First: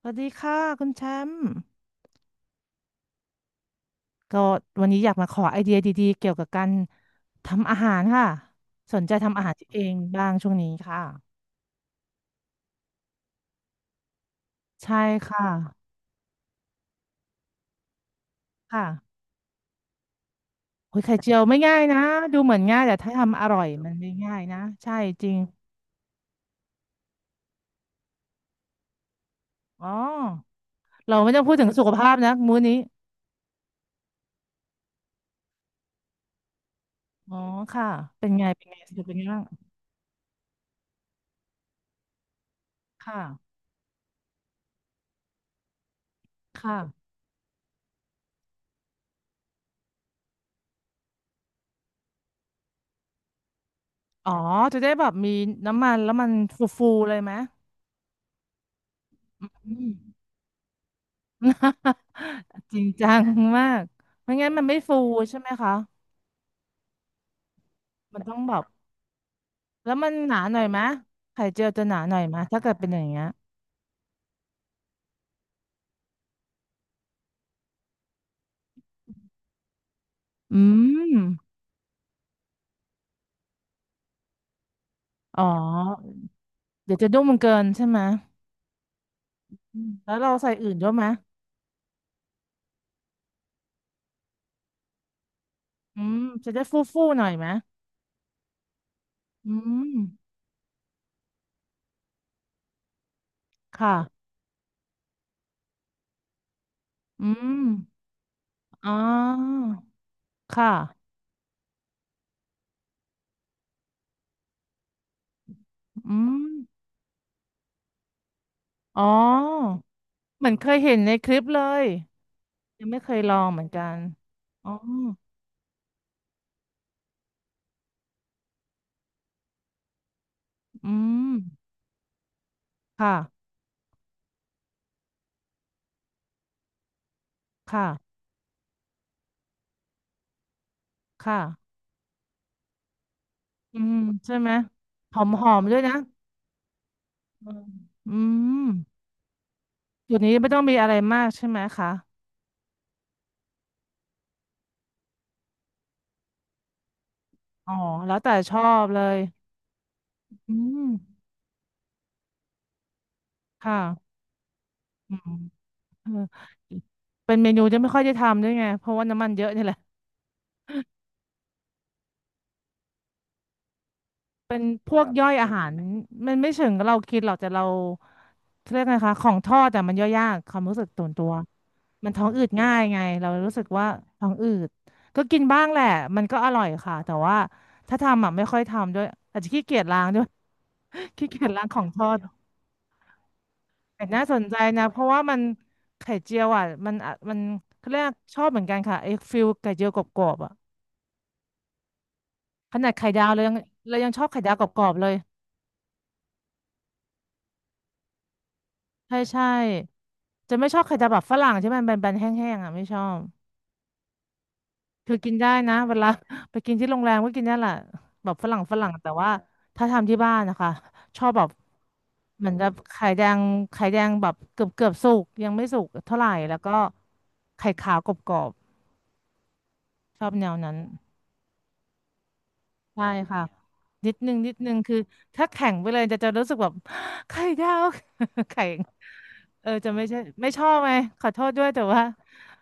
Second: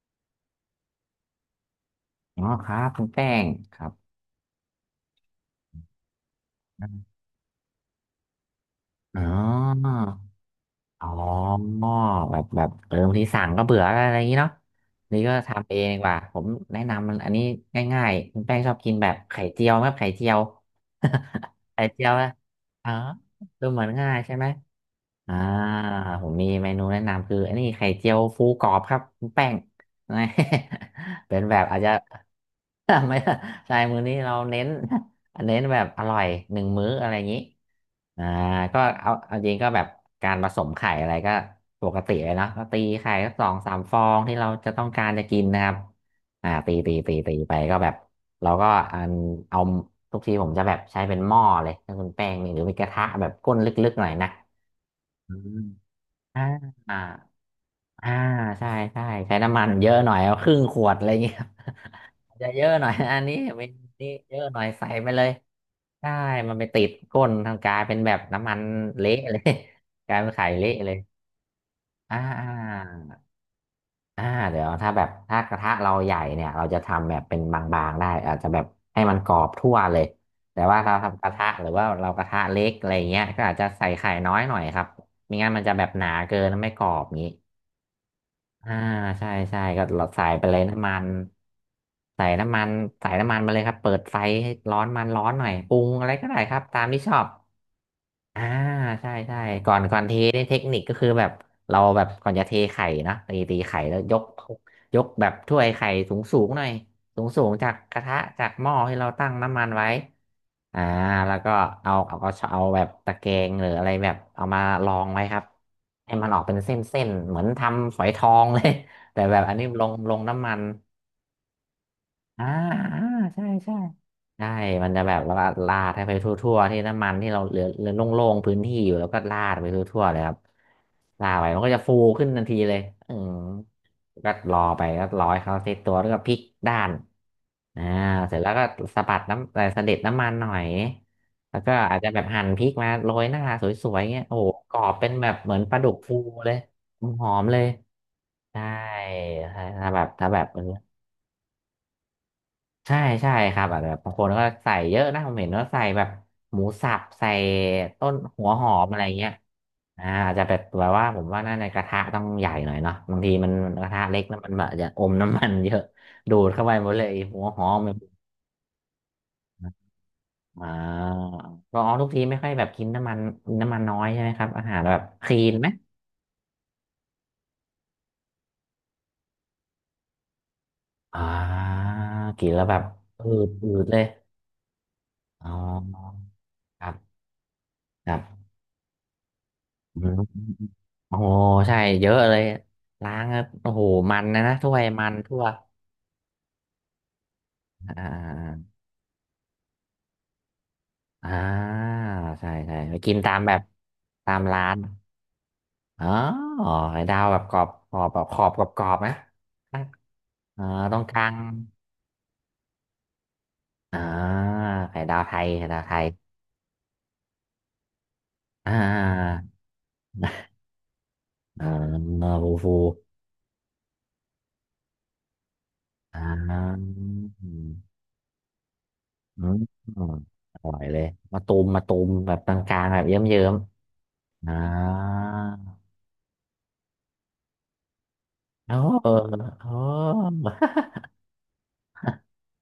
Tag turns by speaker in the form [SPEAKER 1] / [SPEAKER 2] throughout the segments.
[SPEAKER 1] สวัสดีค่ะคุณแชมป์
[SPEAKER 2] อ๋อครับคุณแป้งครับ
[SPEAKER 1] ก็วันนี้อยากมาขอไอเดียดีๆเกี่ยวกับการทำอาหารค่ะสนใจ
[SPEAKER 2] อ๋
[SPEAKER 1] ทำอาหารเอ
[SPEAKER 2] อ
[SPEAKER 1] งบ้างช่วงนี้ค่ะ
[SPEAKER 2] อ๋อแบบบางทีสั่งก็เบื่ออะไรอย่างนี้เนาะ
[SPEAKER 1] ใช่
[SPEAKER 2] นี่ก็
[SPEAKER 1] ค่ะ
[SPEAKER 2] ทำเองดีกว่าผมแนะนำมันอันนี้ง่ายๆคุณแป้งชอบ
[SPEAKER 1] ค่ะ
[SPEAKER 2] กินแบบไข่เจียวไหมไข่เจียว
[SPEAKER 1] โอ้ยไข่เจียว ไม่ง่าย
[SPEAKER 2] ไข่
[SPEAKER 1] นะ
[SPEAKER 2] เจียวนะ
[SPEAKER 1] ดูเหมือนง่าย
[SPEAKER 2] อ๋อ
[SPEAKER 1] แต่ถ้าทำอร่อ
[SPEAKER 2] ดู
[SPEAKER 1] ย
[SPEAKER 2] เหมือ
[SPEAKER 1] มั
[SPEAKER 2] น
[SPEAKER 1] นไม่
[SPEAKER 2] ง่ายใช่
[SPEAKER 1] ง่าย
[SPEAKER 2] ไหม
[SPEAKER 1] นะใช่จริ
[SPEAKER 2] อ่า
[SPEAKER 1] ง
[SPEAKER 2] ผมมีเมนูแนะนำคืออันนี้ไข่เจียวฟูกรอบครับคุณแป้ง
[SPEAKER 1] อ๋อ
[SPEAKER 2] นะ
[SPEAKER 1] เรา ไม่
[SPEAKER 2] เป็
[SPEAKER 1] ต้
[SPEAKER 2] น
[SPEAKER 1] องพู
[SPEAKER 2] แบ
[SPEAKER 1] ด
[SPEAKER 2] บ
[SPEAKER 1] ถึง
[SPEAKER 2] อาจ
[SPEAKER 1] สุข
[SPEAKER 2] จะ
[SPEAKER 1] ภาพนะมื้อนี้
[SPEAKER 2] ไม่ใช่ มื้อนี้เราเน้น เน้นแบบอร่อยหนึ่งมื้ออะไรอย่าง
[SPEAKER 1] อ๋อ
[SPEAKER 2] นี้
[SPEAKER 1] ค่ะ
[SPEAKER 2] อ่า
[SPEAKER 1] เป็นไงเป็นไง
[SPEAKER 2] ก็
[SPEAKER 1] สรุป
[SPEAKER 2] เอา
[SPEAKER 1] เป็นไง
[SPEAKER 2] เอา
[SPEAKER 1] บ้าง
[SPEAKER 2] จริงก็แบบการผสมไข่อะไรก็ปกติเลยเนาะก็ตีไข่
[SPEAKER 1] ค่ะ
[SPEAKER 2] สักสองสามฟองที่เราจะต้องการจะกินนะครับตีตี
[SPEAKER 1] ค่ะ
[SPEAKER 2] ตีตีไปก็แบบเราก็อันเอาทุกทีผมจะแบบใช้เป็นหม้อเลยถ้าคุณแป้งนี่หรือเป็นกระทะแบบก้นลึกๆหน่อย
[SPEAKER 1] อ๋
[SPEAKER 2] นะ
[SPEAKER 1] อจะได้แบบมี
[SPEAKER 2] อืม
[SPEAKER 1] น้ำมันแล้วมันฟู
[SPEAKER 2] อ่า
[SPEAKER 1] ๆเลยไหม
[SPEAKER 2] อ่าใช่ใช้
[SPEAKER 1] อ
[SPEAKER 2] น้ำมัน
[SPEAKER 1] ื
[SPEAKER 2] เย
[SPEAKER 1] ม
[SPEAKER 2] อะหน่อยเอาครึ่งขวดอะไรเงี้ย อาจจะเย อะ
[SPEAKER 1] จริ
[SPEAKER 2] ห
[SPEAKER 1] ง
[SPEAKER 2] น่อย
[SPEAKER 1] จั
[SPEAKER 2] อั
[SPEAKER 1] ง
[SPEAKER 2] นนี้เม
[SPEAKER 1] มา
[SPEAKER 2] นู
[SPEAKER 1] ก
[SPEAKER 2] นี้
[SPEAKER 1] ไม่
[SPEAKER 2] เยอะ
[SPEAKER 1] งั้น
[SPEAKER 2] หน่
[SPEAKER 1] มั
[SPEAKER 2] อ
[SPEAKER 1] น
[SPEAKER 2] ย
[SPEAKER 1] ไม่
[SPEAKER 2] ใส่
[SPEAKER 1] ฟู
[SPEAKER 2] ไปเลย
[SPEAKER 1] ใช่ไหมคะ
[SPEAKER 2] ใช่มันไปติดก้นทางกลายเป็นแบ
[SPEAKER 1] มั
[SPEAKER 2] บ
[SPEAKER 1] นต้อง
[SPEAKER 2] น้ำ
[SPEAKER 1] แบ
[SPEAKER 2] มัน
[SPEAKER 1] บ
[SPEAKER 2] เละเลย
[SPEAKER 1] แล้ว มั
[SPEAKER 2] ก
[SPEAKER 1] น
[SPEAKER 2] ลายเป็
[SPEAKER 1] ห
[SPEAKER 2] น
[SPEAKER 1] นา
[SPEAKER 2] ไข่
[SPEAKER 1] หน่อย
[SPEAKER 2] เละ
[SPEAKER 1] ไหม
[SPEAKER 2] เลย
[SPEAKER 1] ไข่เจียวจะหนาหน่
[SPEAKER 2] อ่า
[SPEAKER 1] อยไหม
[SPEAKER 2] อ่
[SPEAKER 1] ถ้าเกิดเป็นอย่าง
[SPEAKER 2] า
[SPEAKER 1] เงี้ย
[SPEAKER 2] อ่าเดี๋ยวถ้าแบบถ้ากระทะเราใหญ่เนี่ยเราจะทำแบบเป็นบางๆได้อาจจะแบบให้มันกรอบทั่วเลยแต่
[SPEAKER 1] อื
[SPEAKER 2] ว่าเรา
[SPEAKER 1] ม
[SPEAKER 2] ทำกระทะหรือว่าเรากระทะเล็กอะไรเงี้ยก็อาจจะใส่ไข่น้อยหน่อยครับไม่
[SPEAKER 1] อ๋อ
[SPEAKER 2] งั้นมันจะแบบหนาเกินแล้วไม่กรอ
[SPEAKER 1] เดี๋ยว
[SPEAKER 2] บ
[SPEAKER 1] จะนุ่
[SPEAKER 2] งี้
[SPEAKER 1] มเกินใช่ไหม
[SPEAKER 2] อ่าใช่
[SPEAKER 1] อื
[SPEAKER 2] ก็
[SPEAKER 1] ม
[SPEAKER 2] เรา
[SPEAKER 1] แล้ว
[SPEAKER 2] ใส่
[SPEAKER 1] เรา
[SPEAKER 2] ไป
[SPEAKER 1] ใส่
[SPEAKER 2] เลย
[SPEAKER 1] อื่นด้
[SPEAKER 2] น้ำ
[SPEAKER 1] วย
[SPEAKER 2] มั
[SPEAKER 1] ไหม
[SPEAKER 2] นใส่น้ำมันใส่น้ำมันมาเลยครับเปิดไฟให้ร้อนมันร้อนหน่อยปรุง
[SPEAKER 1] อื
[SPEAKER 2] อะไร
[SPEAKER 1] ม
[SPEAKER 2] ก็ได้
[SPEAKER 1] จะ
[SPEAKER 2] ครั
[SPEAKER 1] ได้
[SPEAKER 2] บ
[SPEAKER 1] ฟู
[SPEAKER 2] ตาม
[SPEAKER 1] ฟู
[SPEAKER 2] ที่ชอ
[SPEAKER 1] หน่
[SPEAKER 2] บ
[SPEAKER 1] อยไหม
[SPEAKER 2] อ่าใช่
[SPEAKER 1] อื
[SPEAKER 2] ก่อน
[SPEAKER 1] ม
[SPEAKER 2] ก่อนเทนี่เทคนิคก็คือแบบเราแบบก่อนจะเทไข่นะตีไข่
[SPEAKER 1] ค่ะ
[SPEAKER 2] แล้วยกยกแบบถ้วยไข่สูงสูงหน่อยสู
[SPEAKER 1] อื
[SPEAKER 2] งสูง
[SPEAKER 1] ม
[SPEAKER 2] จากกระทะจากหม้อ
[SPEAKER 1] อ๋อ
[SPEAKER 2] ที่เราตั้งน้ำมันไว้
[SPEAKER 1] ค
[SPEAKER 2] อ่า
[SPEAKER 1] ่ะ
[SPEAKER 2] แล้วก็เอาก็เอาแบบตะแกรงหรืออะไรแบบเอามารองไว้ครับให้
[SPEAKER 1] อื
[SPEAKER 2] มันออ
[SPEAKER 1] ม
[SPEAKER 2] กเป็นเส้นๆเหมือนทำฝอยทองเลย
[SPEAKER 1] อ๋อ
[SPEAKER 2] แต่แบบอันนี้ลง
[SPEAKER 1] เห
[SPEAKER 2] น้ำ
[SPEAKER 1] มือ
[SPEAKER 2] มั
[SPEAKER 1] น
[SPEAKER 2] น
[SPEAKER 1] เคยเห็นในคลิปเลย
[SPEAKER 2] อ่า
[SPEAKER 1] ยังไม่
[SPEAKER 2] อ่า
[SPEAKER 1] เคยลอ
[SPEAKER 2] ใช่
[SPEAKER 1] งเหมือน
[SPEAKER 2] ใช่
[SPEAKER 1] กัน
[SPEAKER 2] ใช่
[SPEAKER 1] อ๋อ
[SPEAKER 2] มันจะแบบว่าลาดให้ไปทั่วๆที่น้ำมันที่เราเหลือโล่งๆพื้นที่อยู่แล้วก็ลาดไปทั่วๆเลยครับ
[SPEAKER 1] อืม
[SPEAKER 2] ลาดไปมันก็จะฟูขึ้นทันทีเลยอืม
[SPEAKER 1] ค่ะ
[SPEAKER 2] ก็รอไปก็รอให้เขาเซตตัวแล้วก็พลิกด้านอ่า
[SPEAKER 1] ค่ะ
[SPEAKER 2] เสร็จแล้วก็สะบัดน้ำสะเด็ดน้ำมันหน่อย
[SPEAKER 1] ค่ะ
[SPEAKER 2] แล้วก็อาจจะแบบหั่นพริกมาโรยหน้าส
[SPEAKER 1] อืม
[SPEAKER 2] วยๆเงี้ย
[SPEAKER 1] ใช่
[SPEAKER 2] โอ้โห
[SPEAKER 1] ไหม
[SPEAKER 2] กรอบเป็น
[SPEAKER 1] หอ
[SPEAKER 2] แบ
[SPEAKER 1] ม
[SPEAKER 2] บ
[SPEAKER 1] ห
[SPEAKER 2] เห
[SPEAKER 1] อ
[SPEAKER 2] มือน
[SPEAKER 1] ม
[SPEAKER 2] ป
[SPEAKER 1] ด้ว
[SPEAKER 2] ลา
[SPEAKER 1] ย
[SPEAKER 2] ดุ
[SPEAKER 1] นะ
[SPEAKER 2] กฟูเลยหอม
[SPEAKER 1] อื
[SPEAKER 2] ๆเล
[SPEAKER 1] ม
[SPEAKER 2] ย
[SPEAKER 1] อื
[SPEAKER 2] ใช่
[SPEAKER 1] ม
[SPEAKER 2] ถ้าถ้าแบบ
[SPEAKER 1] จุด
[SPEAKER 2] ถ้า
[SPEAKER 1] นี้
[SPEAKER 2] แบบ
[SPEAKER 1] ไม่ต้องมีอะไรมากใช่ไหมคะ
[SPEAKER 2] ใช่ใช่ครับอาจจะแบบบางคนก็ใส่เยอะนะผมเห็นว่าใส่แบบหมูสับใส่
[SPEAKER 1] อ๋อ
[SPEAKER 2] ต้
[SPEAKER 1] แล้
[SPEAKER 2] น
[SPEAKER 1] วแต่
[SPEAKER 2] หั
[SPEAKER 1] ช
[SPEAKER 2] ว
[SPEAKER 1] อ
[SPEAKER 2] หอ
[SPEAKER 1] บ
[SPEAKER 2] มอะ
[SPEAKER 1] เล
[SPEAKER 2] ไร
[SPEAKER 1] ย
[SPEAKER 2] เงี้ยอาจจะ
[SPEAKER 1] อื
[SPEAKER 2] แบบแบ
[SPEAKER 1] ม
[SPEAKER 2] บว่าผมว่าน่าในกระทะต้องใหญ่หน่อยเนาะบางทีมัน
[SPEAKER 1] ค
[SPEAKER 2] กระทะ
[SPEAKER 1] ่ะ
[SPEAKER 2] เล็กแล้วมันแบบอาจจะอ
[SPEAKER 1] อื
[SPEAKER 2] ม
[SPEAKER 1] ม
[SPEAKER 2] น้ำมันเยอะ
[SPEAKER 1] เอ
[SPEAKER 2] ดู
[SPEAKER 1] อ
[SPEAKER 2] ดเข้าไปหมดเลย
[SPEAKER 1] เป็น
[SPEAKER 2] หัว
[SPEAKER 1] เม
[SPEAKER 2] ห
[SPEAKER 1] นู
[SPEAKER 2] อ
[SPEAKER 1] ที่
[SPEAKER 2] ม
[SPEAKER 1] ไม่
[SPEAKER 2] แบบ
[SPEAKER 1] ค่อยได้ทำด้วยไง เพราะว่าน้ำมันเยอะนี่แหละ
[SPEAKER 2] อ่าก็อ๋อทุกทีไม่ค่อยแบบกินน้ำมันน้ำมันน้อยใช่ไหมครับ
[SPEAKER 1] เป็น
[SPEAKER 2] อาหาร
[SPEAKER 1] พ
[SPEAKER 2] แบ
[SPEAKER 1] ว
[SPEAKER 2] บ
[SPEAKER 1] ก
[SPEAKER 2] ค
[SPEAKER 1] ย่อย
[SPEAKER 2] ลี
[SPEAKER 1] อา
[SPEAKER 2] น
[SPEAKER 1] หา
[SPEAKER 2] ไหม
[SPEAKER 1] รมันไม่เชิงเรากินหรอกแต่เราเรียกไงคะของทอดแต่มันย่อยยากความรู้สึกตัวน
[SPEAKER 2] อ่
[SPEAKER 1] ตัว
[SPEAKER 2] า
[SPEAKER 1] มันท้องอื
[SPEAKER 2] กิ
[SPEAKER 1] ด
[SPEAKER 2] นแล้ว
[SPEAKER 1] ง่า
[SPEAKER 2] แบ
[SPEAKER 1] ย
[SPEAKER 2] บ
[SPEAKER 1] ไง
[SPEAKER 2] อื
[SPEAKER 1] เรา
[SPEAKER 2] ด
[SPEAKER 1] รู้สึก
[SPEAKER 2] อืด
[SPEAKER 1] ว่า
[SPEAKER 2] เลย
[SPEAKER 1] ท้องอืดก็กิน
[SPEAKER 2] อ๋อ
[SPEAKER 1] บ้างแหละมันก็อร่อย
[SPEAKER 2] ครั
[SPEAKER 1] ค่ะแต่
[SPEAKER 2] บ
[SPEAKER 1] ว่าถ้า
[SPEAKER 2] ครั
[SPEAKER 1] ทำอ่ะไม่
[SPEAKER 2] บ
[SPEAKER 1] ค่อยทำด้วยอาจจะขี้เกียจ
[SPEAKER 2] อื
[SPEAKER 1] ล้างด้
[SPEAKER 2] ม
[SPEAKER 1] วย
[SPEAKER 2] โอ้
[SPEAKER 1] ขี้เกียจล้างข
[SPEAKER 2] ใช่
[SPEAKER 1] องทอ
[SPEAKER 2] เยอะ
[SPEAKER 1] ด
[SPEAKER 2] เลยล้างแล้วโอ้โห
[SPEAKER 1] แต่
[SPEAKER 2] มั
[SPEAKER 1] น่า
[SPEAKER 2] น
[SPEAKER 1] ส
[SPEAKER 2] นะ
[SPEAKER 1] นใจ
[SPEAKER 2] นะถ้วย
[SPEAKER 1] นะเพ
[SPEAKER 2] มั
[SPEAKER 1] ราะ
[SPEAKER 2] น
[SPEAKER 1] ว่ามั
[SPEAKER 2] ทั่
[SPEAKER 1] น
[SPEAKER 2] ว
[SPEAKER 1] ไข่เจียวอ่ะมันอะมันเขาเรี
[SPEAKER 2] อ่
[SPEAKER 1] ยกชอบเหมือน
[SPEAKER 2] า
[SPEAKER 1] กันค่ะไอ้ฟิลไข่เจียวกรอบๆอ่ะ
[SPEAKER 2] อ่าใช่
[SPEAKER 1] ข
[SPEAKER 2] ใช่
[SPEAKER 1] นาด
[SPEAKER 2] ไป
[SPEAKER 1] ไข่
[SPEAKER 2] กิน
[SPEAKER 1] ดาว
[SPEAKER 2] ตาม
[SPEAKER 1] เรายั
[SPEAKER 2] แบ
[SPEAKER 1] ง
[SPEAKER 2] บ
[SPEAKER 1] เรายังชอบ
[SPEAKER 2] ตา
[SPEAKER 1] ไข่
[SPEAKER 2] ม
[SPEAKER 1] ดาวก
[SPEAKER 2] ร้าน
[SPEAKER 1] รอบๆเลย
[SPEAKER 2] อ๋อไข่ดาวแบบกรอบแบบขอบกรอบกรอบนะ
[SPEAKER 1] ใช่ใช่ จะ
[SPEAKER 2] อ่า
[SPEAKER 1] ไม่ชอบไข่
[SPEAKER 2] ตรง
[SPEAKER 1] ดาว
[SPEAKER 2] ก
[SPEAKER 1] แบ
[SPEAKER 2] ลา
[SPEAKER 1] บฝ
[SPEAKER 2] ง
[SPEAKER 1] รั่งใช่ไหมแบนๆแห้งๆอ่ะไม่ชอบ
[SPEAKER 2] อ่าไข่
[SPEAKER 1] คือ
[SPEAKER 2] ดาว
[SPEAKER 1] กิ
[SPEAKER 2] ไท
[SPEAKER 1] น
[SPEAKER 2] ย
[SPEAKER 1] ได้
[SPEAKER 2] ไข่
[SPEAKER 1] นะ
[SPEAKER 2] ดาว
[SPEAKER 1] เว
[SPEAKER 2] ไทย
[SPEAKER 1] ลา ไปกินที่โรงแรมก็กินได้แหละแบบฝรั่ง
[SPEAKER 2] อ่
[SPEAKER 1] ฝรั่งแต่ว่า
[SPEAKER 2] า
[SPEAKER 1] ถ้าทำที่บ้านนะคะชอบแบบ
[SPEAKER 2] อ่า
[SPEAKER 1] เหมื
[SPEAKER 2] ฟู
[SPEAKER 1] อนกั
[SPEAKER 2] ฟู
[SPEAKER 1] บไข่แดงไข่แดงแบบเกือบเกือบสุกยังไม่สุกเท่า
[SPEAKER 2] อ่
[SPEAKER 1] ไหร่แล้วก็
[SPEAKER 2] าอื
[SPEAKER 1] ไข่ขาว
[SPEAKER 2] ม
[SPEAKER 1] กรอบ
[SPEAKER 2] อืม
[SPEAKER 1] ๆชอบแนว
[SPEAKER 2] อร่อ
[SPEAKER 1] นั้น
[SPEAKER 2] ยเลยมาตูมมาตูมแบบกลางๆแบ
[SPEAKER 1] ใช่
[SPEAKER 2] บเย
[SPEAKER 1] ค่ะ
[SPEAKER 2] ิ้ม
[SPEAKER 1] นิดนึง
[SPEAKER 2] ๆ
[SPEAKER 1] นิดนึงคือถ้าแข็งไปเลยจะจะรู้สึกแบบ ไข่ดาว แข็
[SPEAKER 2] อ๋อ
[SPEAKER 1] ง
[SPEAKER 2] เออ
[SPEAKER 1] เอ
[SPEAKER 2] อ๋อ
[SPEAKER 1] อจะไม่ใช่ไม่ช อบไหมขอโทษด้วยแต่ว่า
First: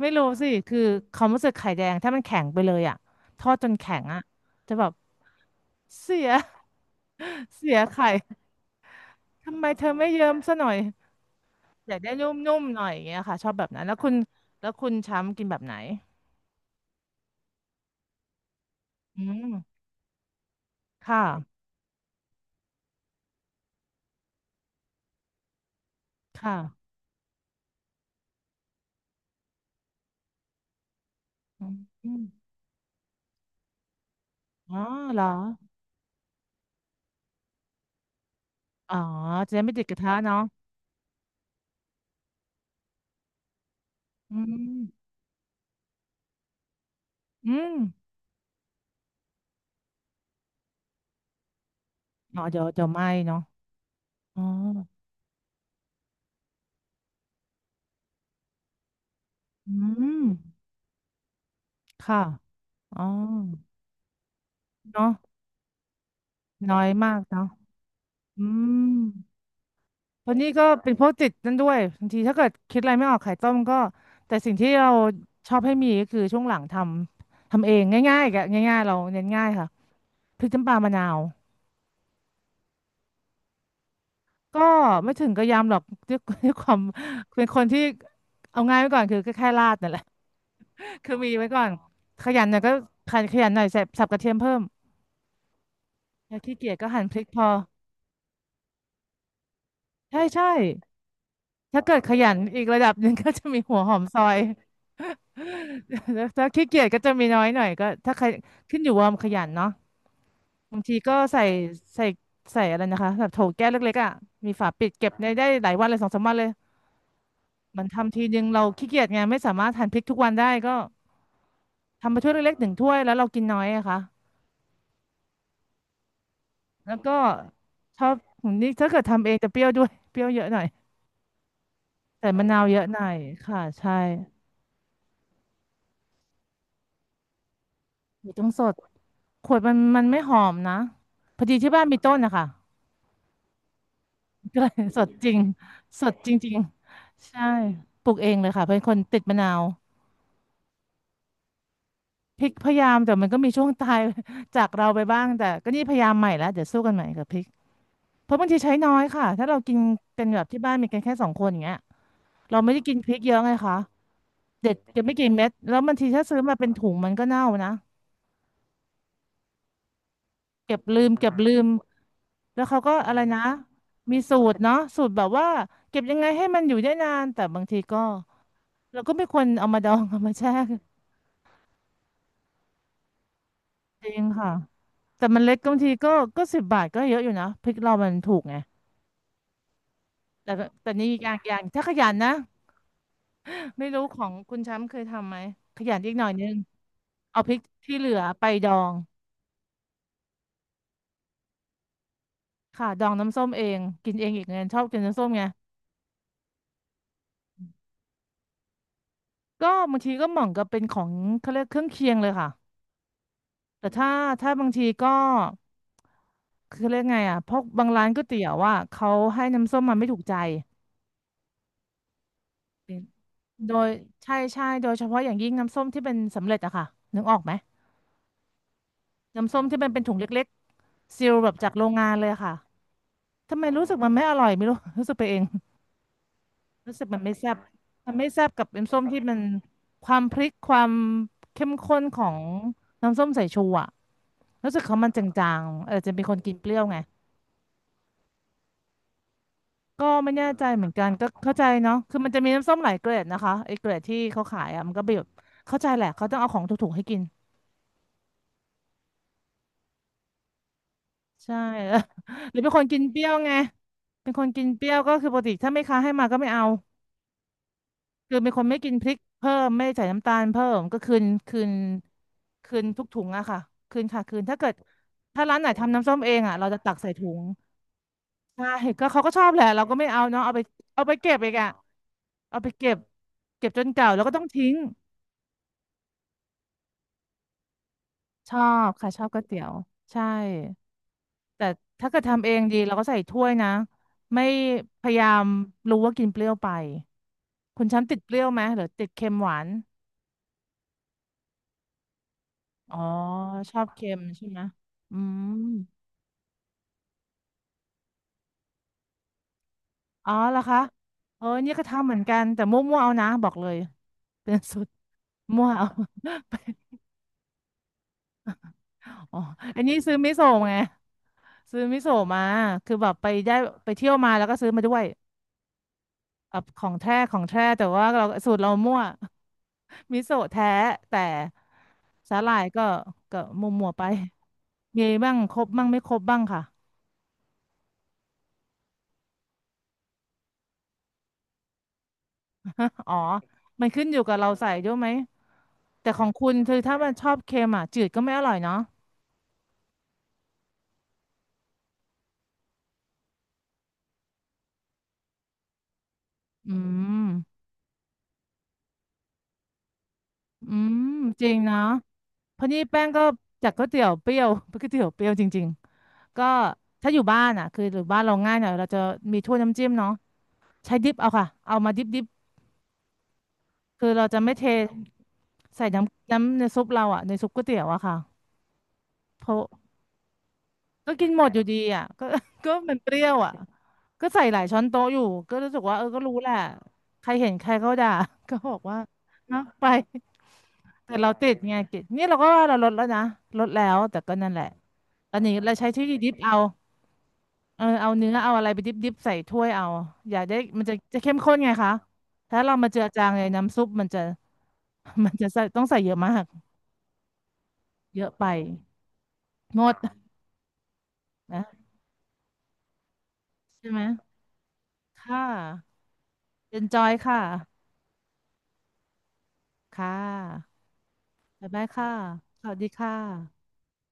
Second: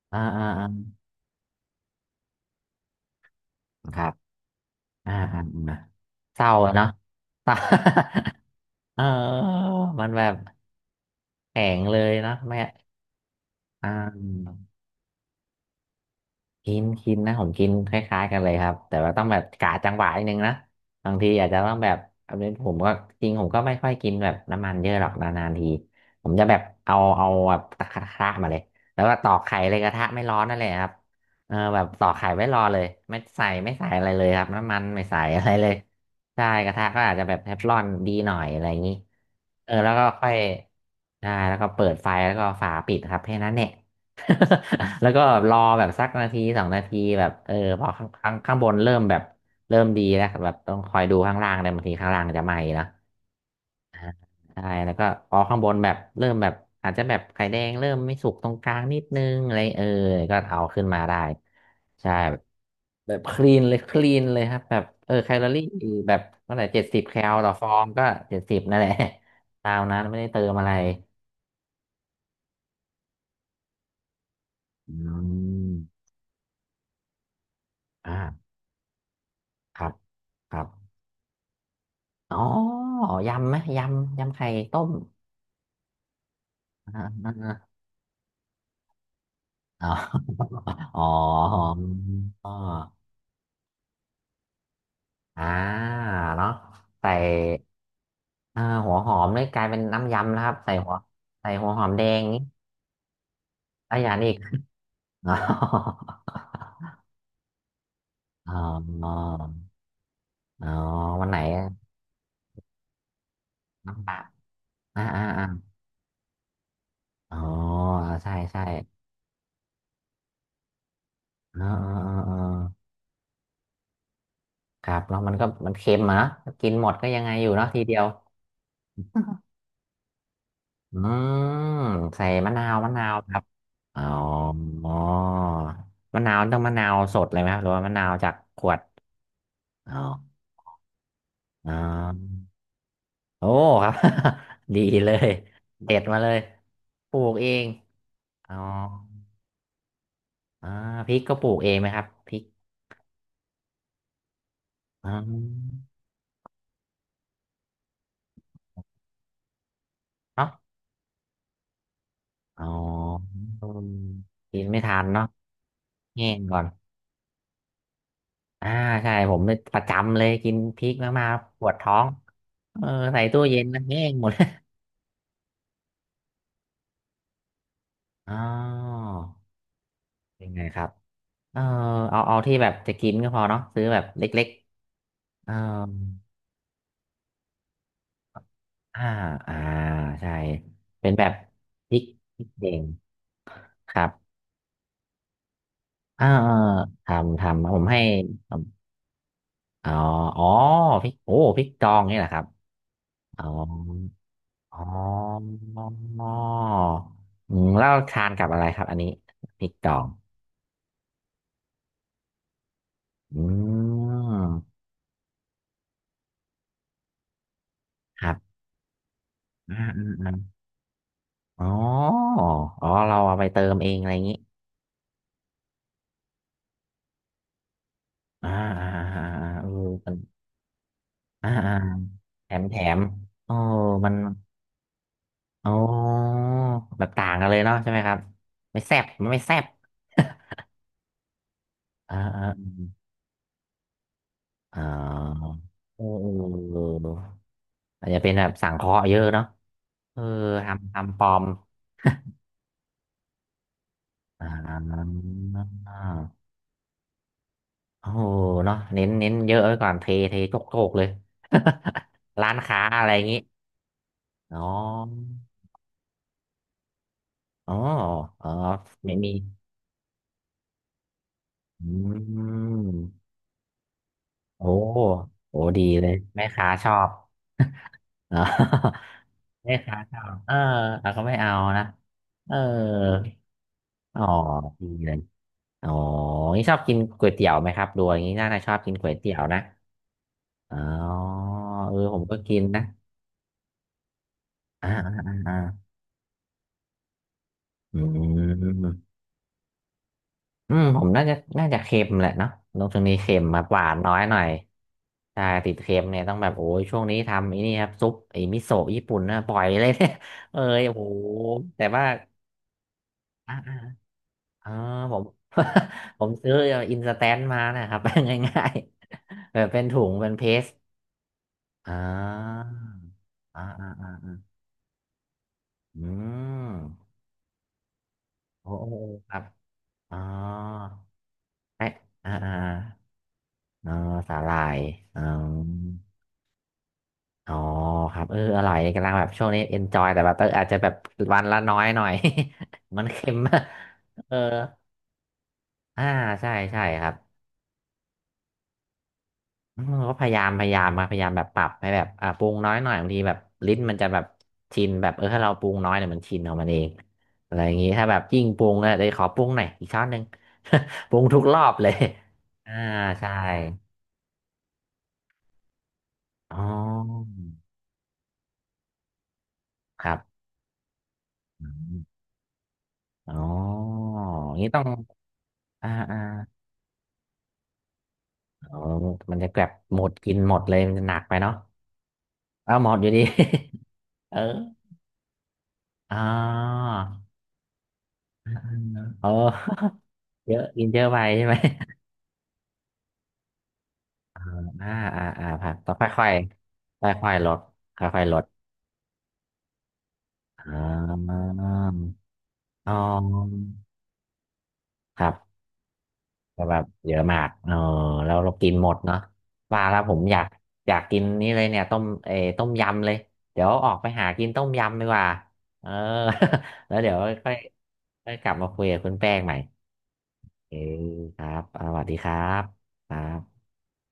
[SPEAKER 1] ไม่
[SPEAKER 2] อ่า
[SPEAKER 1] รู้
[SPEAKER 2] อ่า
[SPEAKER 1] สิ
[SPEAKER 2] อ่า
[SPEAKER 1] คือความรู้สึกไข่แดงถ้ามันแข็งไปเลยอ่ะทอดจนแข็
[SPEAKER 2] ค
[SPEAKER 1] ง
[SPEAKER 2] รับ
[SPEAKER 1] อ่ะจะแบบ
[SPEAKER 2] อ่าอ่าอ่า
[SPEAKER 1] เสีย
[SPEAKER 2] เศร้าอะเนาะ เศ ร้า
[SPEAKER 1] เสียไข่
[SPEAKER 2] เออ
[SPEAKER 1] ทำไมเธอ
[SPEAKER 2] มั
[SPEAKER 1] ไม่
[SPEAKER 2] นแบ
[SPEAKER 1] เยิ้
[SPEAKER 2] บ
[SPEAKER 1] มซะหน่อย
[SPEAKER 2] แข็ง
[SPEAKER 1] อยา
[SPEAKER 2] เล
[SPEAKER 1] กได้
[SPEAKER 2] ย
[SPEAKER 1] นุ
[SPEAKER 2] เนอะ
[SPEAKER 1] ่
[SPEAKER 2] แม่
[SPEAKER 1] มๆหน่อยอย่างเงี้ยค่ะชอบแบบนั้น
[SPEAKER 2] อ่
[SPEAKER 1] แล้วคุณ
[SPEAKER 2] า
[SPEAKER 1] แล้วคุณช้ำกินแบบไหน
[SPEAKER 2] กินกินนะผมกินคล้ายๆกันเลยครับแต่ว่า
[SPEAKER 1] อื
[SPEAKER 2] ต้องแบบ
[SPEAKER 1] ม
[SPEAKER 2] กะจังหวะนิดนึงนะบาง
[SPEAKER 1] ค่ะ
[SPEAKER 2] ทีอาจจะต้องแบบอันนี้ผมก็จริงผมก็ไม่ค่อยกินแบบน้ำมันเยอะหรอกนานๆทีผมจะแบบ
[SPEAKER 1] ค่ะ
[SPEAKER 2] เอาแบบตะกร้ามาเลยแล้วก็ตอกไข่เลยกระทะไม่ร้อนนั่นเลยครับเออ
[SPEAKER 1] อืม
[SPEAKER 2] แบบต
[SPEAKER 1] อ
[SPEAKER 2] อก
[SPEAKER 1] ม
[SPEAKER 2] ไข่ไว้รอเลยไม่ใส่อะไรเลยครับน้ำ
[SPEAKER 1] อ๋
[SPEAKER 2] มั
[SPEAKER 1] อ
[SPEAKER 2] นไม่
[SPEAKER 1] เห
[SPEAKER 2] ใส่
[SPEAKER 1] รอ
[SPEAKER 2] อะไรเลยใช่กระทะก็อาจจะแบบเทฟลอนดีหน่อยอะไรอย่าง
[SPEAKER 1] อ๋
[SPEAKER 2] นี้
[SPEAKER 1] อจะได้
[SPEAKER 2] เอ
[SPEAKER 1] ไม่
[SPEAKER 2] อ
[SPEAKER 1] ติด
[SPEAKER 2] แล้
[SPEAKER 1] ก
[SPEAKER 2] ว
[SPEAKER 1] ระ
[SPEAKER 2] ก็
[SPEAKER 1] ทะ
[SPEAKER 2] ค่อย
[SPEAKER 1] เนาะ
[SPEAKER 2] ใช่แล้วก็เปิดไฟแล้วก็ฝาปิดครับแค่นั้นเนี่ย
[SPEAKER 1] อื
[SPEAKER 2] แล้
[SPEAKER 1] ม
[SPEAKER 2] วก็รอแบบสักนาทีสองนาทีแบบ
[SPEAKER 1] อืม
[SPEAKER 2] พอข้างบนเริ่มแบบเริ่มดีแล้วแบบต้องคอยดูข้างล่างเลยบางทีข้างล่างมัน
[SPEAKER 1] อ๋อ
[SPEAKER 2] จะไหม้
[SPEAKER 1] เดี๋ยว
[SPEAKER 2] เน
[SPEAKER 1] เดี๋ย
[SPEAKER 2] อะ
[SPEAKER 1] วไหม้เนาะอ๋อ
[SPEAKER 2] ใช่แล้วก็พอข้างบนแบบเริ่มแบบอาจจะแบบไข่แดงเริ่มไม่สุกตรงกลางนิดนึงอะไร
[SPEAKER 1] อืม
[SPEAKER 2] ก็เอาขึ้นมาได้ใช่
[SPEAKER 1] ค่ะ
[SPEAKER 2] แบบ
[SPEAKER 1] อ๋อ
[SPEAKER 2] แบบคลีนเลยคลีนเลยครับแบบ
[SPEAKER 1] เนาะ
[SPEAKER 2] แคลอรี่แบบเท่าไหร่
[SPEAKER 1] น้อ
[SPEAKER 2] เจ็ด
[SPEAKER 1] ย
[SPEAKER 2] สิบ
[SPEAKER 1] มา
[SPEAKER 2] แค
[SPEAKER 1] ก
[SPEAKER 2] ล
[SPEAKER 1] เนาะ
[SPEAKER 2] ต่อฟองก็เจ็
[SPEAKER 1] อื
[SPEAKER 2] ดสิบนั่นแห
[SPEAKER 1] ม
[SPEAKER 2] ละ ตามนั้นไม่
[SPEAKER 1] ต
[SPEAKER 2] ได้
[SPEAKER 1] อน
[SPEAKER 2] เติ
[SPEAKER 1] นี้
[SPEAKER 2] ม
[SPEAKER 1] ก็
[SPEAKER 2] อะไร
[SPEAKER 1] เป็นพวกติดนั่นด้วยบางทีถ้าเกิดคิดอะไรไม่ออกไข่ต้มก็แต่สิ่งที่เรา
[SPEAKER 2] อื
[SPEAKER 1] ชอบให้มีก็
[SPEAKER 2] ม
[SPEAKER 1] คือช่วงหลังทำเองง่ายๆกับ
[SPEAKER 2] อ่า
[SPEAKER 1] ง่ายๆเราเน้นง่ายค่ะ
[SPEAKER 2] ครับ
[SPEAKER 1] พริก
[SPEAKER 2] ครั
[SPEAKER 1] น้ำ
[SPEAKER 2] บ
[SPEAKER 1] ปลามะนาว
[SPEAKER 2] อ๋อยำไหมยำไข่
[SPEAKER 1] ก็
[SPEAKER 2] ต้ม
[SPEAKER 1] ไม่ถึงกับยำหรอกด้วย ด้วยความ
[SPEAKER 2] อ่า
[SPEAKER 1] เป็นคน ที่เอาง่ายไว้ก่อนคือแค่ๆราด
[SPEAKER 2] อ๋
[SPEAKER 1] นั่น
[SPEAKER 2] อ
[SPEAKER 1] แหละ
[SPEAKER 2] อ๋อ
[SPEAKER 1] คือมีไว้ก่อนขยัน
[SPEAKER 2] อ๋อ
[SPEAKER 1] หน่อยก็ขยันหน่อยใส่สับกระเทียมเพิ่ม
[SPEAKER 2] อ่า
[SPEAKER 1] แล้ว
[SPEAKER 2] เนาะ
[SPEAKER 1] ขี้เกียจก็หั่น
[SPEAKER 2] ใส่
[SPEAKER 1] พริกพอ
[SPEAKER 2] อ่าหัวหอมเลยกลายเป็นน้ำ
[SPEAKER 1] ใช่
[SPEAKER 2] ยำนะ
[SPEAKER 1] ใช่
[SPEAKER 2] ครับ ใส่หัวใส่หัว
[SPEAKER 1] ถ้า
[SPEAKER 2] หอม
[SPEAKER 1] เกิด
[SPEAKER 2] แด
[SPEAKER 1] ข
[SPEAKER 2] ง
[SPEAKER 1] ยัน
[SPEAKER 2] นี่
[SPEAKER 1] อีกระดับหนึ่งก็จะมีหัวหอ
[SPEAKER 2] อะ
[SPEAKER 1] ม
[SPEAKER 2] อย่า
[SPEAKER 1] ซ
[SPEAKER 2] ง
[SPEAKER 1] อ
[SPEAKER 2] นี้อี
[SPEAKER 1] ย
[SPEAKER 2] ก อ๋อ
[SPEAKER 1] แล้วถ้าขี้เกียจก็จะมีน้อยหน่อยก็ถ้าใคร
[SPEAKER 2] อ๋อ
[SPEAKER 1] ขึ้นอยู่ว่าขยันเนาะ
[SPEAKER 2] อ๋อ
[SPEAKER 1] บางทีก็
[SPEAKER 2] วันไหน
[SPEAKER 1] ใส่ใส่ใส่อะไรนะคะแบบโถแก้วเล็กๆ
[SPEAKER 2] น้ำป
[SPEAKER 1] อ่ะ
[SPEAKER 2] ลา
[SPEAKER 1] มีฝาปิด
[SPEAKER 2] อ่า
[SPEAKER 1] เก็บ
[SPEAKER 2] อ่า
[SPEAKER 1] ได้ได้
[SPEAKER 2] อ่า
[SPEAKER 1] หลายวันเลยสองสามวันเลย
[SPEAKER 2] อ๋อ
[SPEAKER 1] มันทำที
[SPEAKER 2] ใช่
[SPEAKER 1] นึง
[SPEAKER 2] ใช่
[SPEAKER 1] เราขี้เกียจไงไม่สามารถหั่นพริกทุกวันได้ก็
[SPEAKER 2] อ๋ออ๋
[SPEAKER 1] ทำ
[SPEAKER 2] อ
[SPEAKER 1] มาถ้วย
[SPEAKER 2] อ๋อ
[SPEAKER 1] เล็กๆหนึ่งถ้วยแล้วเรากินน้อยอะค่ะ
[SPEAKER 2] ครับแล้วมันก็มันเค็มอะเนอะกินหม
[SPEAKER 1] แล้
[SPEAKER 2] ด
[SPEAKER 1] ว
[SPEAKER 2] ก็
[SPEAKER 1] ก็
[SPEAKER 2] ยังไงอยู่เนาะทีเดี
[SPEAKER 1] ช
[SPEAKER 2] ยว
[SPEAKER 1] อบนี่ถ้าเกิดทำเองจะเปรี้ยวด้วยเปรี้ยวเยอะหน่อย
[SPEAKER 2] อืมใส่
[SPEAKER 1] ใส่มะ
[SPEAKER 2] มะ
[SPEAKER 1] นาว
[SPEAKER 2] นา
[SPEAKER 1] เย
[SPEAKER 2] ว
[SPEAKER 1] อะ
[SPEAKER 2] มะ
[SPEAKER 1] หน่
[SPEAKER 2] นา
[SPEAKER 1] อ
[SPEAKER 2] ว
[SPEAKER 1] ย
[SPEAKER 2] ครับ
[SPEAKER 1] ค่ะใช่
[SPEAKER 2] อ๋ออมะนาวต้องมะนาวสดเลยไหมครับหรือว่ามะนาวจา
[SPEAKER 1] มู
[SPEAKER 2] ก
[SPEAKER 1] ต้อง
[SPEAKER 2] ข
[SPEAKER 1] ส
[SPEAKER 2] ว
[SPEAKER 1] ด
[SPEAKER 2] ด
[SPEAKER 1] ขวดมัน
[SPEAKER 2] อ๋
[SPEAKER 1] มันไม่ห
[SPEAKER 2] อ
[SPEAKER 1] อมนะพอดีที่
[SPEAKER 2] อ๋อ
[SPEAKER 1] บ้านมีต้นนะคะ
[SPEAKER 2] โอ้ครับ
[SPEAKER 1] ก็เล
[SPEAKER 2] ดี
[SPEAKER 1] ยสด
[SPEAKER 2] เล
[SPEAKER 1] จ
[SPEAKER 2] ย
[SPEAKER 1] ริง
[SPEAKER 2] เด็
[SPEAKER 1] ส
[SPEAKER 2] ด
[SPEAKER 1] ด
[SPEAKER 2] มาเล
[SPEAKER 1] จ
[SPEAKER 2] ย
[SPEAKER 1] ริง
[SPEAKER 2] ปลู
[SPEAKER 1] ๆ
[SPEAKER 2] ก
[SPEAKER 1] ใช่
[SPEAKER 2] เอง
[SPEAKER 1] ปลูกเองเลย
[SPEAKER 2] อ๋อ
[SPEAKER 1] ค่ะเป็นคนติดมะนาว
[SPEAKER 2] อ่าพริกก็ปลูกเองไหมครับพริ
[SPEAKER 1] พ
[SPEAKER 2] ก
[SPEAKER 1] ริกพยายามแต่มันก็มีช่วงตาย จากเราไป
[SPEAKER 2] อ๋
[SPEAKER 1] บ้างแต่ก็
[SPEAKER 2] อ
[SPEAKER 1] นี่พยายามใหม่แล้วเดี๋ยวสู้กันใหม่กับพริกเพราะบางทีใช้น้อยค่ะถ้าเรากินกันแบบ
[SPEAKER 2] เนาะ
[SPEAKER 1] ที่บ้านมีกันแค่สองคนอย่างเงี้ยเรา
[SPEAKER 2] อ๋อ
[SPEAKER 1] ไม่ได้กินพริกเยอะไงคะ
[SPEAKER 2] กิน
[SPEAKER 1] เด็ด
[SPEAKER 2] ไม่ทั
[SPEAKER 1] เก็บ
[SPEAKER 2] น
[SPEAKER 1] ไม่
[SPEAKER 2] เนาะ
[SPEAKER 1] กี่เม็ดแล้วบางทีถ้า
[SPEAKER 2] แห้
[SPEAKER 1] ซื้
[SPEAKER 2] ง
[SPEAKER 1] อมา
[SPEAKER 2] ก่อน
[SPEAKER 1] เป็นถุงมันก็เน่านะ
[SPEAKER 2] อ่าใช่ผมเนี่ยประจำเลยกิน
[SPEAKER 1] เก็
[SPEAKER 2] พ
[SPEAKER 1] บ
[SPEAKER 2] ริก
[SPEAKER 1] ลืม
[SPEAKER 2] มา
[SPEAKER 1] เก็บ
[SPEAKER 2] ก
[SPEAKER 1] ลื
[SPEAKER 2] ๆป
[SPEAKER 1] ม
[SPEAKER 2] วดท้อง
[SPEAKER 1] แล้วเขา
[SPEAKER 2] เออ
[SPEAKER 1] ก็อะไร
[SPEAKER 2] ใส่
[SPEAKER 1] นะ
[SPEAKER 2] ตู้เย็นนะแห้ง
[SPEAKER 1] มี
[SPEAKER 2] หมด
[SPEAKER 1] สูตร เนาะสูตรแบบว่าเก็บยังไงให้มันอยู่ได้นานแต่บางทีก็
[SPEAKER 2] อ๋อ
[SPEAKER 1] เราก็ไม่ควรเอามาดอง เอามา
[SPEAKER 2] ยั
[SPEAKER 1] แช่
[SPEAKER 2] งไงครับเออเอาที่แบบจะกินก็พอเนาะซื้อแบบ
[SPEAKER 1] จริง
[SPEAKER 2] เล็ก
[SPEAKER 1] ค่ะแต่มัน
[SPEAKER 2] ๆ
[SPEAKER 1] เล็กบางทีก็ก็10 บาทก็เยอะอยู่นะพริกเรามันถูกไง
[SPEAKER 2] อ่าอ่าใช่
[SPEAKER 1] แต่ก็แต่นี่
[SPEAKER 2] เป็นแบ
[SPEAKER 1] อ
[SPEAKER 2] บ
[SPEAKER 1] ย่างอย่างถ้าข
[SPEAKER 2] พริก
[SPEAKER 1] ยันนะ
[SPEAKER 2] พริกแดง
[SPEAKER 1] ไม่
[SPEAKER 2] ค
[SPEAKER 1] รู้
[SPEAKER 2] รั
[SPEAKER 1] ของ
[SPEAKER 2] บ
[SPEAKER 1] คุณแชมป์เคยทำไหมขยันอีกห
[SPEAKER 2] อ่า
[SPEAKER 1] น่อยนึง
[SPEAKER 2] ทำ
[SPEAKER 1] เอาพริก
[SPEAKER 2] ทำผม
[SPEAKER 1] ที่
[SPEAKER 2] ให้
[SPEAKER 1] เหลือไปดอง
[SPEAKER 2] อ๋ออ๋อพริกโอ้พริกดองนี่แหละครับ
[SPEAKER 1] ค่ะดองน้ำ
[SPEAKER 2] อ๋
[SPEAKER 1] ส้
[SPEAKER 2] อ
[SPEAKER 1] มเองกินเองอีกไงช
[SPEAKER 2] อ๋
[SPEAKER 1] อ
[SPEAKER 2] อ
[SPEAKER 1] บกินน้ำส้มไง
[SPEAKER 2] อืมแล้วทานกับอะไรครับอันนี้พ
[SPEAKER 1] ก็
[SPEAKER 2] ริกดอ
[SPEAKER 1] บาง
[SPEAKER 2] ง
[SPEAKER 1] ทีก็เหมือนกับเป็นของเขาเรียกเครื่องเคียงเลยค่ะ
[SPEAKER 2] อื
[SPEAKER 1] แต่ถ้าถ้าบาง
[SPEAKER 2] ม
[SPEAKER 1] ทีก็คือเรียกไงอ่ะเพราะบางร้านก๋ว
[SPEAKER 2] ค
[SPEAKER 1] ย
[SPEAKER 2] รั
[SPEAKER 1] เตี๋ยว
[SPEAKER 2] บ
[SPEAKER 1] อ่ะเขาให้น้ำ
[SPEAKER 2] อ่า
[SPEAKER 1] ส้มมัน
[SPEAKER 2] อ่า
[SPEAKER 1] ไม่ถูก
[SPEAKER 2] อา
[SPEAKER 1] ใจ
[SPEAKER 2] อ๋ออ๋อ
[SPEAKER 1] เป็น
[SPEAKER 2] เราเอาไปเติ
[SPEAKER 1] โด
[SPEAKER 2] ม
[SPEAKER 1] ย
[SPEAKER 2] เองอะไรอย่าง
[SPEAKER 1] ใช่
[SPEAKER 2] นี้
[SPEAKER 1] ใช่โดยเฉพาะอย่างยิ่งน้ำส้มที่เป็นสำเร็จอะค่ะนึกออกไหม
[SPEAKER 2] อ่าอ่าอ่า
[SPEAKER 1] น้ำส้
[SPEAKER 2] อ
[SPEAKER 1] มที่มันเป็น
[SPEAKER 2] มั
[SPEAKER 1] ถุง
[SPEAKER 2] น
[SPEAKER 1] เล็กๆซีลแบ
[SPEAKER 2] อ่า
[SPEAKER 1] บจาก
[SPEAKER 2] อ่า
[SPEAKER 1] โรงงานเลยอะ
[SPEAKER 2] แถ
[SPEAKER 1] ค่ะ
[SPEAKER 2] มแถมโอ้
[SPEAKER 1] ทำไมรู้สึกมั
[SPEAKER 2] มั
[SPEAKER 1] น
[SPEAKER 2] น
[SPEAKER 1] ไม่อร่อยไม่รู้ รู้สึกไปเอง
[SPEAKER 2] อ๋อ
[SPEAKER 1] รู้
[SPEAKER 2] แบ
[SPEAKER 1] สึก
[SPEAKER 2] บ
[SPEAKER 1] มัน
[SPEAKER 2] ต่า
[SPEAKER 1] ไม่
[SPEAKER 2] งกัน
[SPEAKER 1] แซ่
[SPEAKER 2] เล
[SPEAKER 1] บ
[SPEAKER 2] ยเนาะใช่ไหม
[SPEAKER 1] มั
[SPEAKER 2] ค
[SPEAKER 1] น
[SPEAKER 2] รับ
[SPEAKER 1] ไม่แซ่บกับ
[SPEAKER 2] ไม่
[SPEAKER 1] น้ำ
[SPEAKER 2] แซ่
[SPEAKER 1] ส้ม
[SPEAKER 2] บ
[SPEAKER 1] ที่
[SPEAKER 2] มัน
[SPEAKER 1] มั
[SPEAKER 2] ไม่
[SPEAKER 1] น
[SPEAKER 2] แซ่บ
[SPEAKER 1] ความพริกความเข้มข้น
[SPEAKER 2] อ่า
[SPEAKER 1] ของ
[SPEAKER 2] อ่า
[SPEAKER 1] น้ำส้มสายชูอะรู้
[SPEAKER 2] อ่
[SPEAKER 1] สึกเขามันจา
[SPEAKER 2] า
[SPEAKER 1] งๆเออ
[SPEAKER 2] เออ
[SPEAKER 1] จะเป็น
[SPEAKER 2] เออ
[SPEAKER 1] คนกินเป
[SPEAKER 2] เอ
[SPEAKER 1] รี้ยวไง
[SPEAKER 2] ออาจจะเป็นแบบสั่งเคราะห์เยอะเนาะ
[SPEAKER 1] ก็
[SPEAKER 2] เออ
[SPEAKER 1] ไม่แน่ใจเหมือน
[SPEAKER 2] ทำ
[SPEAKER 1] กัน
[SPEAKER 2] ทำปล
[SPEAKER 1] ก็
[SPEAKER 2] อม
[SPEAKER 1] เข้าใจเนาะคือมันจะมีน้ำส้มหลายเกรดนะคะไอ้เกรดที่เขา
[SPEAKER 2] อ่
[SPEAKER 1] ขายอ่ะมันก็แบ
[SPEAKER 2] า
[SPEAKER 1] บเข้าใจแหละเขาต้องเอาของถูกๆให้กิน
[SPEAKER 2] โอ้โหเนาะเน้นเยอะไว้ก่อนเทโจกโจกเลย
[SPEAKER 1] ใช่
[SPEAKER 2] ร้า
[SPEAKER 1] หรื
[SPEAKER 2] น
[SPEAKER 1] อเป็นค
[SPEAKER 2] ค้า
[SPEAKER 1] นกิน
[SPEAKER 2] อะไร
[SPEAKER 1] เป
[SPEAKER 2] อ
[SPEAKER 1] รี้
[SPEAKER 2] ย่า
[SPEAKER 1] ย
[SPEAKER 2] ง
[SPEAKER 1] ว
[SPEAKER 2] งี้
[SPEAKER 1] ไงเป็นคน
[SPEAKER 2] อ๋อ
[SPEAKER 1] กินเปรี้ยวก็คือปกติถ้าแม่ค้าให้มาก็ไม่เอา
[SPEAKER 2] อ๋อ
[SPEAKER 1] คือ
[SPEAKER 2] อ๋
[SPEAKER 1] เป็
[SPEAKER 2] อ
[SPEAKER 1] นคนไม่กินพริ
[SPEAKER 2] ไม่
[SPEAKER 1] ก
[SPEAKER 2] มี
[SPEAKER 1] เพิ่มไม่ใส่น้ำตาลเพิ่มก็คืน
[SPEAKER 2] อื
[SPEAKER 1] คืนทุก
[SPEAKER 2] ม
[SPEAKER 1] ถุงอะค่ะคืนค่ะคืนถ้า
[SPEAKER 2] โอ้
[SPEAKER 1] เกิดถ้าร้า
[SPEAKER 2] โอ้
[SPEAKER 1] นไหน
[SPEAKER 2] ดี
[SPEAKER 1] ทำ
[SPEAKER 2] เล
[SPEAKER 1] น้ำส้
[SPEAKER 2] ย
[SPEAKER 1] มเอง
[SPEAKER 2] แม่
[SPEAKER 1] อะเรา
[SPEAKER 2] ค้า
[SPEAKER 1] จะ
[SPEAKER 2] ช
[SPEAKER 1] ตั
[SPEAKER 2] อ
[SPEAKER 1] กใส่
[SPEAKER 2] บ
[SPEAKER 1] ถุง
[SPEAKER 2] อ๋อ
[SPEAKER 1] ใช่ก็เขาก็ชอบแห ละ
[SPEAKER 2] แม่
[SPEAKER 1] เราก็
[SPEAKER 2] ค้า
[SPEAKER 1] ไม่
[SPEAKER 2] ช
[SPEAKER 1] เอา
[SPEAKER 2] อบ
[SPEAKER 1] เนาะ
[SPEAKER 2] เอ
[SPEAKER 1] เอา
[SPEAKER 2] อ
[SPEAKER 1] ไปเอา
[SPEAKER 2] เรา
[SPEAKER 1] ไป
[SPEAKER 2] ก็
[SPEAKER 1] เก็
[SPEAKER 2] ไม่
[SPEAKER 1] บอี
[SPEAKER 2] เอา
[SPEAKER 1] กอะ
[SPEAKER 2] นะเออ
[SPEAKER 1] เอาไปเก็บเก็บจนเก่า
[SPEAKER 2] อ๋
[SPEAKER 1] แล้
[SPEAKER 2] อ
[SPEAKER 1] วก็ต้องทิ้ง
[SPEAKER 2] ดีเลยอ๋อนี่ชอบกินก๋วยเตี๋ยวไหมครับดูอย่างนี้น่า
[SPEAKER 1] ช
[SPEAKER 2] จะ
[SPEAKER 1] อ
[SPEAKER 2] ชอบ
[SPEAKER 1] บ
[SPEAKER 2] กินก๋
[SPEAKER 1] ค่ะ
[SPEAKER 2] วย
[SPEAKER 1] ชอบ
[SPEAKER 2] เตี๋ย
[SPEAKER 1] ก๋
[SPEAKER 2] ว
[SPEAKER 1] วย
[SPEAKER 2] นะ
[SPEAKER 1] เตี๋ยวใช่
[SPEAKER 2] อ๋อ
[SPEAKER 1] แต่
[SPEAKER 2] เออ
[SPEAKER 1] ถ้า
[SPEAKER 2] ผ
[SPEAKER 1] เกิด
[SPEAKER 2] มก็
[SPEAKER 1] ทำเอ
[SPEAKER 2] กิ
[SPEAKER 1] ง
[SPEAKER 2] น
[SPEAKER 1] ดี
[SPEAKER 2] นะ
[SPEAKER 1] เราก็ใส่ถ้วยนะไม่
[SPEAKER 2] อ่า
[SPEAKER 1] พ
[SPEAKER 2] อ่า
[SPEAKER 1] ยายา
[SPEAKER 2] อ่า
[SPEAKER 1] ม
[SPEAKER 2] อ่า
[SPEAKER 1] รู้ว่ากินเปรี้ยวไปคุณ
[SPEAKER 2] อื
[SPEAKER 1] ช้ำติดเปรี้ยวไหมห
[SPEAKER 2] ม
[SPEAKER 1] รือติดเค็มหวาน
[SPEAKER 2] อืมผมน่าจะเค็มแหละเนาะลง
[SPEAKER 1] อ๋
[SPEAKER 2] ต
[SPEAKER 1] อ
[SPEAKER 2] รงนี้เค็มมา
[SPEAKER 1] ช
[SPEAKER 2] ห
[SPEAKER 1] อ
[SPEAKER 2] วา
[SPEAKER 1] บ
[SPEAKER 2] น
[SPEAKER 1] เค็
[SPEAKER 2] น้อ
[SPEAKER 1] ม
[SPEAKER 2] ยหน่อ
[SPEAKER 1] ใช่
[SPEAKER 2] ย
[SPEAKER 1] ไหมอืม
[SPEAKER 2] ใช่ติดเค็มเนี่ยต้องแบบโอ้ยช่วงนี้ทำไอ้นี่ครับซุปไอ้มิโซะญี่ปุ่นนะปล่อยเลยเนี่ย
[SPEAKER 1] อ๋อ เหร
[SPEAKER 2] เอ้
[SPEAKER 1] อคะ
[SPEAKER 2] ยโอ้โห
[SPEAKER 1] เนี่ยก็
[SPEAKER 2] แต่ว่า
[SPEAKER 1] ทำเหมือนกันแต่มั่วๆเอานะบอ
[SPEAKER 2] อ่ะ
[SPEAKER 1] กเลย
[SPEAKER 2] อ่ะ
[SPEAKER 1] เป็น
[SPEAKER 2] เออ
[SPEAKER 1] สุด
[SPEAKER 2] ผม
[SPEAKER 1] มั่วเอา
[SPEAKER 2] ผมซื้ออินสแตนต์มานะครับ ง่าย
[SPEAKER 1] อ๋อ
[SPEAKER 2] ๆแบบ
[SPEAKER 1] อั
[SPEAKER 2] เป็
[SPEAKER 1] น
[SPEAKER 2] น
[SPEAKER 1] นี้
[SPEAKER 2] ถุง
[SPEAKER 1] ซื้อ
[SPEAKER 2] เป็
[SPEAKER 1] มิ
[SPEAKER 2] นเพ
[SPEAKER 1] โซะ
[SPEAKER 2] ส
[SPEAKER 1] ไงซื้อ
[SPEAKER 2] อ่
[SPEAKER 1] มิโซะมา
[SPEAKER 2] า
[SPEAKER 1] คือแบบไปได้
[SPEAKER 2] อ่าอ่า
[SPEAKER 1] ไปเที่
[SPEAKER 2] อ่า
[SPEAKER 1] ยวมาแล้
[SPEAKER 2] อา
[SPEAKER 1] วก็ซื้อมาด้วย
[SPEAKER 2] อื
[SPEAKER 1] แบบ
[SPEAKER 2] ม
[SPEAKER 1] ของแท้ของแท้แต่ว่าเราสูตรเรา
[SPEAKER 2] โอ้
[SPEAKER 1] มั่
[SPEAKER 2] โอ
[SPEAKER 1] ว
[SPEAKER 2] ครับอ๋อ
[SPEAKER 1] มิโซะแท้แต่
[SPEAKER 2] ไอะอ่า
[SPEAKER 1] สาห
[SPEAKER 2] อ่า
[SPEAKER 1] ร่ายก็ก็มัวมัว
[SPEAKER 2] อ๋อ
[SPEAKER 1] ไป
[SPEAKER 2] สาหร่าย
[SPEAKER 1] มี
[SPEAKER 2] อ๋อ
[SPEAKER 1] บ้างครบบ้างไม่ครบบ้างค่ะ
[SPEAKER 2] อ๋อครับอร่อยกำลังแบบช่วงนี้เอนจอยแต่แบบอาจจะแบบวันละน้อยหน่อย มั น
[SPEAKER 1] อ๋อ
[SPEAKER 2] เค็ม มาก
[SPEAKER 1] มันขึ้นอยู่
[SPEAKER 2] เอ
[SPEAKER 1] กับ
[SPEAKER 2] อ
[SPEAKER 1] เราใส่ด้วยไหม
[SPEAKER 2] อ่า
[SPEAKER 1] แต่ของคุ
[SPEAKER 2] ใช่
[SPEAKER 1] ณคือ
[SPEAKER 2] ใช่
[SPEAKER 1] ถ้า
[SPEAKER 2] ค
[SPEAKER 1] มั
[SPEAKER 2] รั
[SPEAKER 1] น
[SPEAKER 2] บ
[SPEAKER 1] ชอบเค็มอ่ะจืดก็ไม่อร่อยเนาะ
[SPEAKER 2] อืมก็พยายามมาพยายามแบบปรับให้แบบอ่าปรุงน้อยหน่อยบางทีแบบลิ้นมันจะแบบชินแบบถ้าเราปรุงน้อยเนี่ยมันชินของมัน
[SPEAKER 1] อื
[SPEAKER 2] เองอะ
[SPEAKER 1] ม
[SPEAKER 2] ไรอย่างงี้ถ้าแบบยิ่งปรุงเนี่ยเลยวขอปรุงหน่อยอีกช้อนหนึ่ง
[SPEAKER 1] อืม
[SPEAKER 2] ปรุงทุ
[SPEAKER 1] จ
[SPEAKER 2] ก
[SPEAKER 1] ริ
[SPEAKER 2] ร
[SPEAKER 1] ง
[SPEAKER 2] อบ
[SPEAKER 1] เนาะ
[SPEAKER 2] เลย
[SPEAKER 1] เพ ราะ
[SPEAKER 2] อ่า
[SPEAKER 1] นี่แป้งก็
[SPEAKER 2] ใช่
[SPEAKER 1] จากก๋วยเตี๋ยวเปรี้ยว เป็นก๋วยเตี๋ยวเปรี้ยวจริงๆก็
[SPEAKER 2] อ๋
[SPEAKER 1] ถ้าอยู่
[SPEAKER 2] อ
[SPEAKER 1] บ้านอ่ะคือหรือบ้านเราง่ายหน่อยเราจะมีถ้วยน้ำจิ้ม
[SPEAKER 2] ค
[SPEAKER 1] เนาะ
[SPEAKER 2] รับ
[SPEAKER 1] ใช้ดิบเอาค่ะ
[SPEAKER 2] อ
[SPEAKER 1] เอามาดิบ
[SPEAKER 2] ม
[SPEAKER 1] ดิบ
[SPEAKER 2] อ๋อ
[SPEAKER 1] คือเราจะ
[SPEAKER 2] อ
[SPEAKER 1] ไม่
[SPEAKER 2] ย่าง
[SPEAKER 1] เท
[SPEAKER 2] นี้ต้อง
[SPEAKER 1] ใส่
[SPEAKER 2] อ่าอ่า
[SPEAKER 1] น้ำในซุปเราอ่ะในซุปก๋วยเตี๋ยวอะค่ะ
[SPEAKER 2] อ๋อมัน
[SPEAKER 1] เพ
[SPEAKER 2] จะแกล
[SPEAKER 1] ราะ
[SPEAKER 2] บหมดกินหมดเลยมันจะ
[SPEAKER 1] ก็
[SPEAKER 2] หนัก
[SPEAKER 1] กิน
[SPEAKER 2] ไป
[SPEAKER 1] หมด
[SPEAKER 2] เนาะ
[SPEAKER 1] อยู่ดีอ่ะก็ ก็
[SPEAKER 2] เอาหม
[SPEAKER 1] มัน
[SPEAKER 2] ดอ
[SPEAKER 1] เป
[SPEAKER 2] ยู่
[SPEAKER 1] รี้
[SPEAKER 2] ดี
[SPEAKER 1] ยวอ่ะก็
[SPEAKER 2] เออ
[SPEAKER 1] ใส่หลายช้อนโต๊ะอยู่ก็รู้สึกว่า
[SPEAKER 2] อ๋อ
[SPEAKER 1] ก็รู้แหละใครเห็นใครเขาด่า ก็บอกว่า
[SPEAKER 2] เออ
[SPEAKER 1] เนาะไป
[SPEAKER 2] เยอะกินเยอะ
[SPEAKER 1] แต่
[SPEAKER 2] ไป
[SPEAKER 1] เรา
[SPEAKER 2] ใช่
[SPEAKER 1] ติ
[SPEAKER 2] ไหม
[SPEAKER 1] ดไงติดนี่เราก็ว่าเราลดแล้วนะลดแล้วแต่ก็นั่นแหละ
[SPEAKER 2] อ่าอ่า
[SPEAKER 1] ตอน
[SPEAKER 2] อ่า
[SPEAKER 1] นี้
[SPEAKER 2] ผั
[SPEAKER 1] เรา
[SPEAKER 2] ก
[SPEAKER 1] ใช้
[SPEAKER 2] ต้อง
[SPEAKER 1] ที่
[SPEAKER 2] ค่อยค่อ
[SPEAKER 1] ดิ
[SPEAKER 2] ย
[SPEAKER 1] บเอา
[SPEAKER 2] ค่อยค่อยๆลด ค่อย
[SPEAKER 1] เอา
[SPEAKER 2] ค่อย
[SPEAKER 1] เนื้
[SPEAKER 2] ๆ
[SPEAKER 1] อ
[SPEAKER 2] ลด
[SPEAKER 1] เอาอะไรไปดิบดิบใส่ถ้วยเอาอยากได้
[SPEAKER 2] อ่
[SPEAKER 1] มันจะจะเข้
[SPEAKER 2] า
[SPEAKER 1] มข้นไงคะถ้าเรามา
[SPEAKER 2] อ๋อ
[SPEAKER 1] เจือจางในน้ำซุปมันจะ
[SPEAKER 2] ค รั
[SPEAKER 1] มันจะ
[SPEAKER 2] บ
[SPEAKER 1] ใส่ต้องใส่เยอะมาก
[SPEAKER 2] ก็แบบเยอะมากเออ
[SPEAKER 1] เยอะ
[SPEAKER 2] แล้ว
[SPEAKER 1] ไป
[SPEAKER 2] เรากินหมดเนาะ
[SPEAKER 1] หม
[SPEAKER 2] ว่า
[SPEAKER 1] ด
[SPEAKER 2] แล้วผมอยากอยากกินนี่เล
[SPEAKER 1] นะ
[SPEAKER 2] ยเนี่ยต้มต้มยำเลย เดี๋ยวอ
[SPEAKER 1] ใช่
[SPEAKER 2] อก
[SPEAKER 1] ไหม
[SPEAKER 2] ไปหากินต้มยำดีกว่า
[SPEAKER 1] ค่ะ
[SPEAKER 2] เออ แล้วเดี๋
[SPEAKER 1] enjoy
[SPEAKER 2] ยว
[SPEAKER 1] ค่
[SPEAKER 2] ค่อย
[SPEAKER 1] ะ
[SPEAKER 2] ค่อยกลับมาคุยกับคุณแป้งใหม่
[SPEAKER 1] ค่
[SPEAKER 2] เอ
[SPEAKER 1] ะ
[SPEAKER 2] อครับ
[SPEAKER 1] บ๊ายบาย
[SPEAKER 2] สวัส
[SPEAKER 1] ค่ะ
[SPEAKER 2] ดีครั
[SPEAKER 1] ส
[SPEAKER 2] บ
[SPEAKER 1] วัสดีค่
[SPEAKER 2] ครั
[SPEAKER 1] ะ
[SPEAKER 2] บ